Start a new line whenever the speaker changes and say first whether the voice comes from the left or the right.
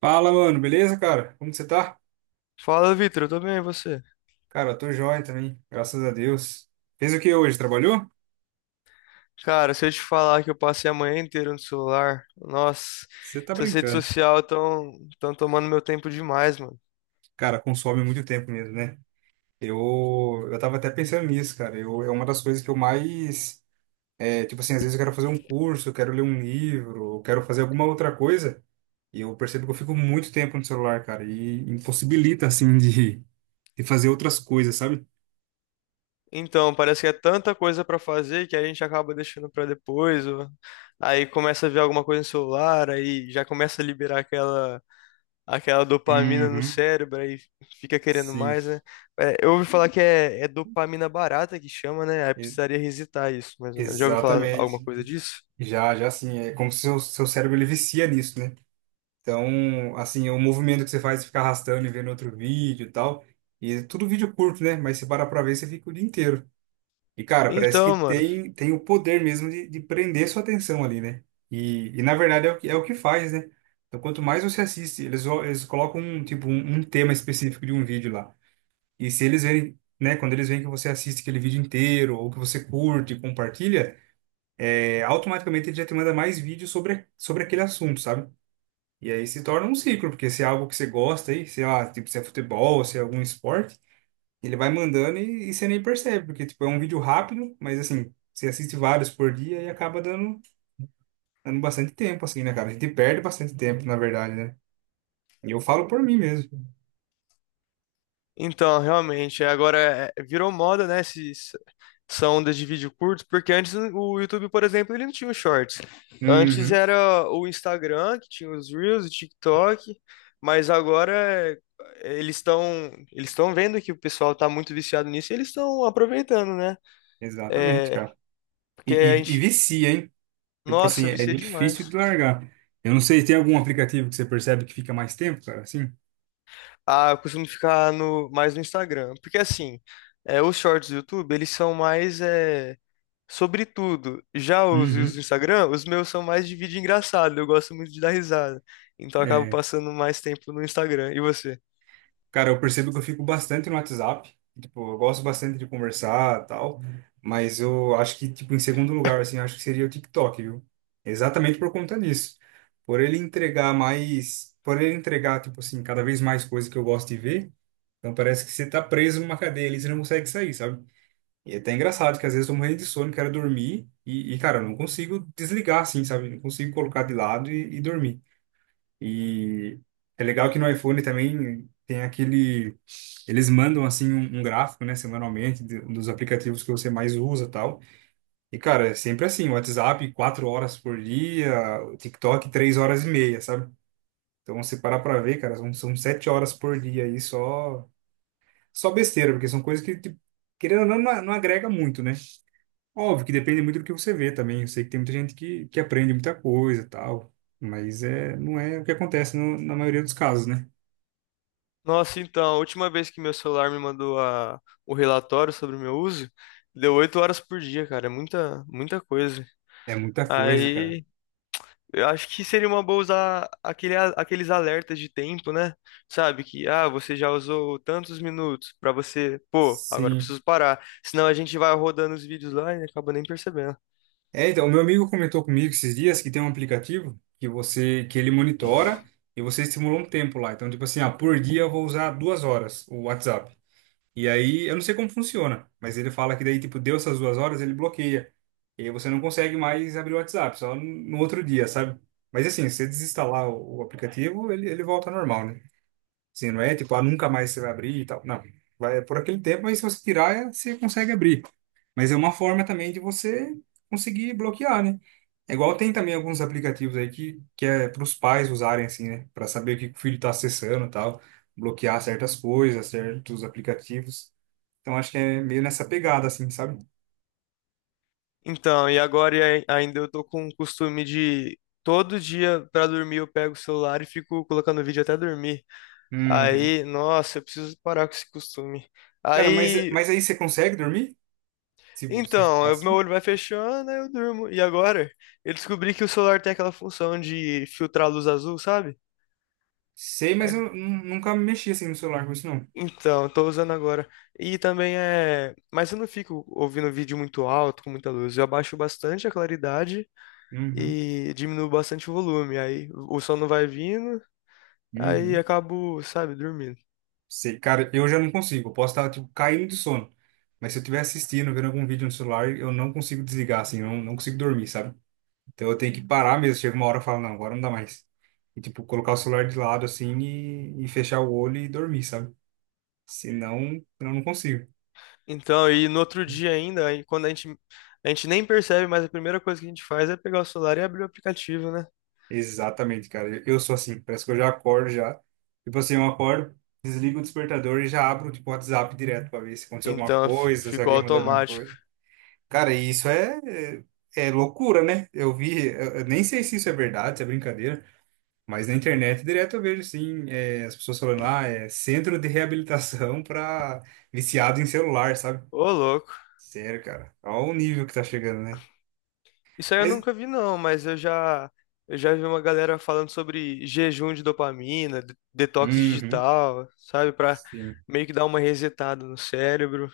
right: Fala, mano, beleza, cara? Como que você tá?
left: Fala, Vitor, eu tô bem, e você?
right: Cara, eu tô joia também, graças a Deus. Fez o que hoje? Trabalhou?
left: Cara, se eu te falar que eu passei a manhã inteira no celular, nossa,
right: Você tá
left: essas redes
right: brincando.
left: sociais estão tão tomando meu tempo demais, mano.
right: Cara, consome muito tempo mesmo, né? Eu tava até pensando nisso, cara. É uma das coisas que eu mais. É, tipo assim, às vezes eu quero fazer um curso, eu quero ler um livro, eu quero fazer alguma outra coisa, e eu percebo que eu fico muito tempo no celular, cara, e impossibilita, assim, de fazer outras coisas, sabe?
left: Então, parece que é tanta coisa pra fazer que a gente acaba deixando pra depois, ou aí começa a ver alguma coisa no celular, aí já começa a liberar aquela dopamina no
right: Uhum,
left: cérebro, aí fica querendo
right: sim,
left: mais, né? É, eu ouvi falar que é dopamina barata que chama, né? Aí
right: e-
left: precisaria resetar isso, mais ou menos. Já ouviu falar alguma
right: exatamente.
left: coisa disso?
right: Já assim, é como se o seu, seu cérebro ele vicia nisso, né? Então, assim, o movimento que você faz, você fica arrastando e vendo outro vídeo e tal, e é tudo vídeo curto, né? Mas você para pra ver, você fica o dia inteiro. E, cara, parece que
left: Então, mano.
right: tem o poder mesmo de prender sua atenção ali, né? E na verdade, é o que faz, né? Então, quanto mais você assiste, eles colocam, um, tipo, um tema específico de um vídeo lá. E se eles verem, né? Quando eles veem que você assiste aquele vídeo inteiro, ou que você curte e compartilha, é, automaticamente ele já te manda mais vídeos sobre, sobre aquele assunto, sabe? E aí se torna um ciclo, porque se é algo que você gosta aí, sei lá, tipo, se é futebol, se é algum esporte, ele vai mandando e você nem percebe, porque, tipo, é um vídeo rápido, mas, assim, você assiste vários por dia e acaba dando, dando bastante tempo, assim, né, cara? A gente perde bastante tempo, na verdade, né? E eu falo por mim mesmo.
left: Então, realmente, é, agora é, virou moda, né, essa onda de vídeo curto, porque antes o YouTube, por exemplo, ele não tinha os shorts. Antes
right: Uhum,
left: era o Instagram, que tinha os Reels, o TikTok, mas agora é, eles estão vendo que o pessoal tá muito viciado nisso e eles estão aproveitando, né?
right: exatamente,
left: É,
right: cara. E,
left: porque a
right: e, e
left: gente,
right: vicia, hein? Tipo assim,
left: nossa,
right: é
left: vicia
right: difícil de
left: demais.
right: largar. Eu não sei, tem algum aplicativo que você percebe que fica mais tempo, cara, assim?
left: Ah, eu costumo ficar no, mais no Instagram, porque assim, é, os shorts do YouTube, eles são mais... é, sobretudo, já os reels
right: Uhum.
left: do Instagram, os meus são mais de vídeo engraçado, eu gosto muito de dar risada. Então eu acabo passando mais tempo no Instagram. E você?
right: Cara, eu percebo que eu fico bastante no WhatsApp. Tipo, eu gosto bastante de conversar e tal. Mas eu acho que, tipo, em segundo lugar, assim, eu acho que seria o TikTok, viu? Exatamente por conta disso. Por ele entregar mais. Por ele entregar, tipo assim, cada vez mais coisas que eu gosto de ver. Então parece que você tá preso numa cadeia ali, você não consegue sair, sabe? E é até engraçado que às vezes eu tô morrendo de sono, quero dormir. E, cara, eu não consigo desligar, assim, sabe? Não consigo colocar de lado e dormir. E é legal que no iPhone também tem aquele eles mandam assim um, um gráfico, né, semanalmente dos aplicativos que você mais usa, e tal. E cara, é sempre assim, o WhatsApp 4 horas por dia, o TikTok 3 horas e meia, sabe? Então você parar para ver, cara, são, são 7 horas por dia aí só besteira, porque são coisas que tipo, querendo ou não, não não agrega muito, né? Óbvio que depende muito do que você vê também. Eu sei que tem muita gente que aprende muita coisa, e tal, mas é não é o que acontece na maioria dos casos, né?
left: Nossa, então, a última vez que meu celular me mandou a, o relatório sobre o meu uso, deu 8 horas por dia, cara. É muita, muita coisa.
right: É muita coisa, cara.
left: Aí eu acho que seria uma boa usar aquele, aqueles alertas de tempo, né? Sabe? Que, ah, você já usou tantos minutos pra você, pô, agora eu
right: Sim.
left: preciso parar. Senão a gente vai rodando os vídeos lá e acaba nem percebendo.
right: É, então, meu amigo comentou comigo esses dias que tem um aplicativo que você que ele monitora e você estimula um tempo lá. Então, tipo assim, ah, por dia eu vou usar 2 horas o WhatsApp. E aí, eu não sei como funciona, mas ele fala que daí, tipo, deu essas 2 horas, ele bloqueia. E aí você não consegue mais abrir o WhatsApp, só no outro dia, sabe? Mas assim, se você desinstalar o aplicativo, ele volta ao normal, né? Sim, não é tipo, ah, nunca mais você vai abrir e tal. Não, vai é por aquele tempo, mas se você tirar, é- você consegue abrir. Mas é uma forma também de você conseguir bloquear, né? É igual tem também alguns aplicativos aí que é para os pais usarem, assim, né? Para saber o que que o filho está acessando e tal. Bloquear certas coisas, certos aplicativos. Então acho que é meio nessa pegada, assim, sabe?
left: Então, e agora e ainda eu tô com o costume de todo dia pra dormir eu pego o celular e fico colocando vídeo até dormir.
right: Uhum.
left: Aí, nossa, eu preciso parar com esse costume.
right: Cara,
left: Aí,
right: mas aí você consegue dormir? Se você
left: então,
right: ficar
left: meu
right: assim?
left: olho vai fechando, aí eu durmo. E agora? Eu descobri que o celular tem aquela função de filtrar a luz azul, sabe?
right: Sei, mas eu
left: É,
right: nunca mexi assim no celular com isso, não.
left: então, eu tô usando agora. E também é. Mas eu não fico ouvindo vídeo muito alto, com muita luz. Eu abaixo bastante a claridade
right: Uhum.
left: e diminuo bastante o volume. Aí o sono vai vindo, aí
right: Uhum.
left: acabo, sabe, dormindo.
right: Sei, cara, eu já não consigo. Eu posso estar, tipo, caindo de sono. Mas se eu estiver assistindo, vendo algum vídeo no celular, eu não consigo desligar, assim, eu não, não consigo dormir, sabe? Então eu tenho que parar mesmo. Chega uma hora e falo, não, agora não dá mais. E, tipo, colocar o celular de lado, assim, e fechar o olho e dormir, sabe? Senão, eu não consigo.
left: Então, e no outro dia ainda, aí quando a gente nem percebe, mas a primeira coisa que a gente faz é pegar o celular e abrir o aplicativo, né?
right: Exatamente, cara. Eu sou assim. Parece que eu já acordo já. Tipo assim, eu acordo, desligo o despertador e já abro, tipo, o WhatsApp direto pra ver se aconteceu alguma
left: Então
right: coisa, se
left: ficou
right: alguém mandou alguma
left: automático.
right: coisa. Cara, e isso é, é é loucura, né? Eu vi, eu nem sei se isso é verdade, se é brincadeira, mas na internet direto eu vejo, sim, é, as pessoas falando, ah, é centro de reabilitação para viciado em celular, sabe?
left: Ô, louco.
right: Sério, cara. Olha o nível que tá chegando, né?
left: Isso aí eu
right: Mas,
left: nunca vi, não, mas eu já vi uma galera falando sobre jejum de dopamina, detox
right: uhum,
left: digital, sabe? Pra
right: sim.
left: meio que dar uma resetada no cérebro,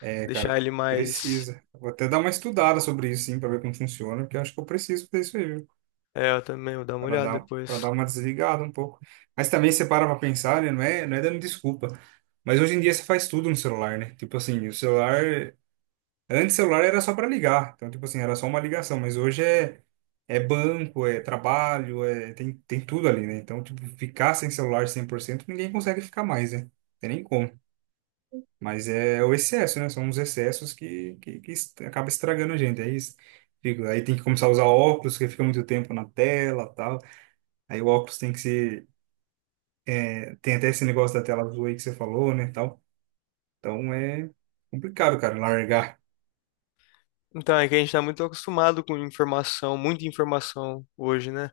right: É, cara,
left: deixar ele mais.
right: precisa. Vou até dar uma estudada sobre isso, sim, pra ver como funciona, porque eu acho que eu preciso fazer isso aí, viu?
left: É, eu também vou dar uma
right: para
left: olhada
right: dar, para dar
left: depois.
right: uma desligada um pouco. Mas também você para para pensar, né? Não é dando desculpa. Mas hoje em dia você faz tudo no celular, né? Tipo assim, o celular. Antes o celular era só para ligar. Então, tipo assim, era só uma ligação. Mas hoje é, é banco, é trabalho, é, tem tudo ali, né? Então, tipo, ficar sem celular 100% ninguém consegue ficar mais, né? Não tem nem como. Mas é o excesso, né? São os excessos que, que acaba estragando a gente. É isso. Fico- Aí tem que começar a usar óculos, que fica muito tempo na tela, tal. Aí o óculos tem que ser. É, Tem até esse negócio da tela azul aí que você falou, né? Tal. Então é complicado, cara, largar.
left: Então, é que a gente está muito acostumado com informação, muita informação hoje, né?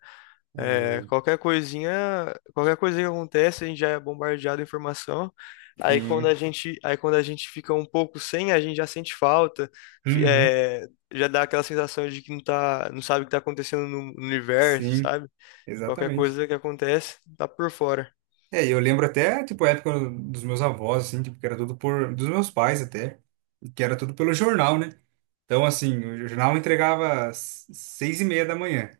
right: É,
left: É, qualquer coisinha, qualquer coisa que acontece, a gente já é bombardeado de informação. Aí quando a
right: Sim.
left: gente, aí quando a gente fica um pouco sem, a gente já sente falta, fi-
right: Uhum.
left: é, já dá aquela sensação de que não tá, não sabe o que está acontecendo no, no universo,
right: Sim,
left: sabe? Qualquer
right: exatamente.
left: coisa que acontece, tá por fora.
right: É, e eu lembro até, tipo, a época dos meus avós, assim, tipo, que era tudo por... Dos meus pais até, que era tudo pelo jornal, né? Então, assim, o jornal entregava às 6h30 da manhã.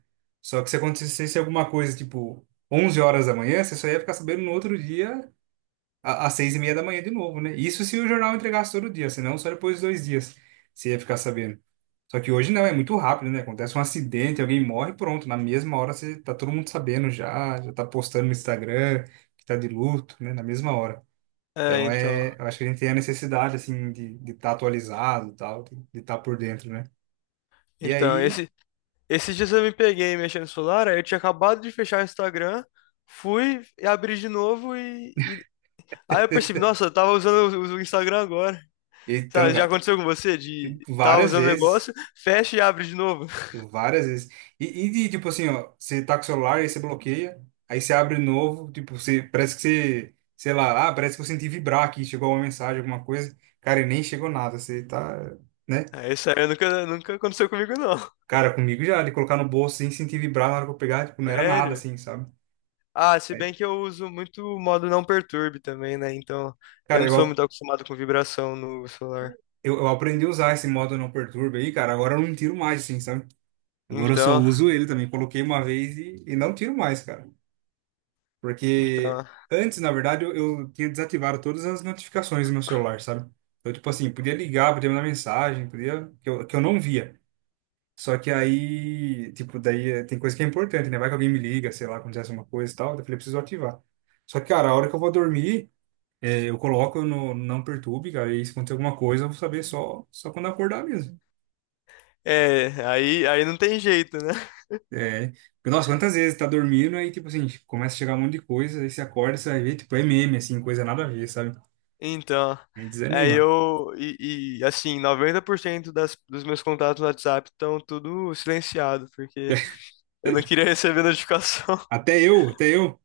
right: Só que se acontecesse alguma coisa, tipo, 11 horas da manhã, você só ia ficar sabendo no outro dia às 6h30 da manhã de novo, né? Isso se o jornal entregasse todo dia, senão só depois de 2 dias você ia ficar sabendo. Só que hoje não, é muito rápido, né? Acontece um acidente, alguém morre, pronto. Na mesma hora você tá todo mundo sabendo já, já tá postando no Instagram que tá de luto, né? Na mesma hora.
left: É,
right: Então
left: então,
right: é, eu acho que a gente tem a necessidade, assim, de estar atualizado e tal, de estar por dentro, né? E
left: então
right: aí,
left: esse, esses dias eu me peguei mexendo no celular, aí eu tinha acabado de fechar o Instagram, fui e abri de novo e aí eu percebi, nossa, eu tava usando o Instagram agora.
right: então,
left: Sabe, já
right: cara,
left: aconteceu com você de tava
right: várias
left: usando o
right: vezes.
left: negócio, fecha e abre de novo?
right: Eu várias vezes. E de, tipo assim, ó, você tá com o celular, aí você bloqueia, aí você abre novo, tipo, você, parece que você, sei lá, ah, parece que eu senti vibrar aqui, chegou uma mensagem, alguma coisa. Cara, e nem chegou nada, você tá, né?
left: É, isso aí nunca aconteceu comigo, não.
right: Cara, comigo já, de colocar no bolso sem sentir vibrar na hora que eu pegar, tipo, não era nada
left: Sério?
right: assim, sabe?
left: Ah, se
right: É.
left: bem que eu uso muito o modo não perturbe também, né? Então, eu
right: Cara,
left: não sou
right: eu,
left: muito acostumado com vibração no celular.
right: eu, eu aprendi a usar esse modo não perturba aí, cara, agora eu não tiro mais, assim, sabe? Agora eu só
left: Então,
right: uso ele também, coloquei uma vez e não tiro mais, cara. Porque
left: então...
right: antes, na verdade, eu tinha desativado todas as notificações do meu celular, sabe? Então, tipo assim, podia ligar, podia mandar mensagem, podia, que eu não via. Só que aí, tipo, daí tem coisa que é importante, né? Vai que alguém me liga, sei lá, acontece uma coisa e tal, daí eu falei, "Eu preciso ativar. Só que, cara, a hora que eu vou dormir, eu coloco no Não Perturbe, cara, e aí se acontecer alguma coisa, eu vou saber só quando acordar mesmo.
left: É, aí, aí não tem jeito, né?
right: É, porque, nossa, quantas vezes tá dormindo, aí, tipo assim, começa a chegar um monte de coisa, aí você acorda, você vai ver, tipo, é meme, assim, coisa nada a ver, sabe?
left: Então,
right: Aí desanima.
left: assim, 90% dos meus contatos no WhatsApp estão tudo silenciado, porque eu não queria receber notificação.
right: Até eu, até eu.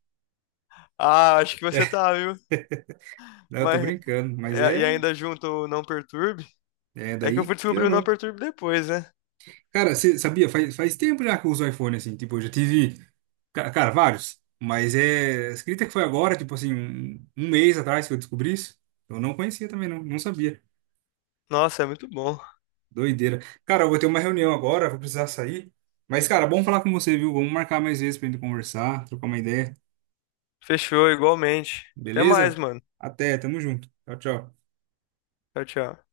left: Ah, acho que você
right: É,
left: tá, viu?
right: não, eu tô
left: Mas
right: brincando, mas
left: é, e
right: é,
left: ainda junto o não perturbe.
right: é,
left: É que eu
right: daí
left: fui descobrir o não
right: piorou.
left: perturbe depois, né?
right: Cara, você sabia, faz tempo já que eu uso iPhone, assim, tipo, eu já tive, cara, vários, mas é, acredita que foi agora, tipo assim, um mês atrás que eu descobri isso? Eu não conhecia também, não, não sabia.
left: Nossa, é muito bom.
right: Doideira. Cara, eu vou ter uma reunião agora, vou precisar sair, mas, cara, bom falar com você, viu? Vamos marcar mais vezes pra gente conversar, trocar uma ideia,
left: Fechou, igualmente. Até mais,
right: beleza?
left: mano.
right: Até, tamo junto. Tchau, tchau.
left: Tchau, tchau.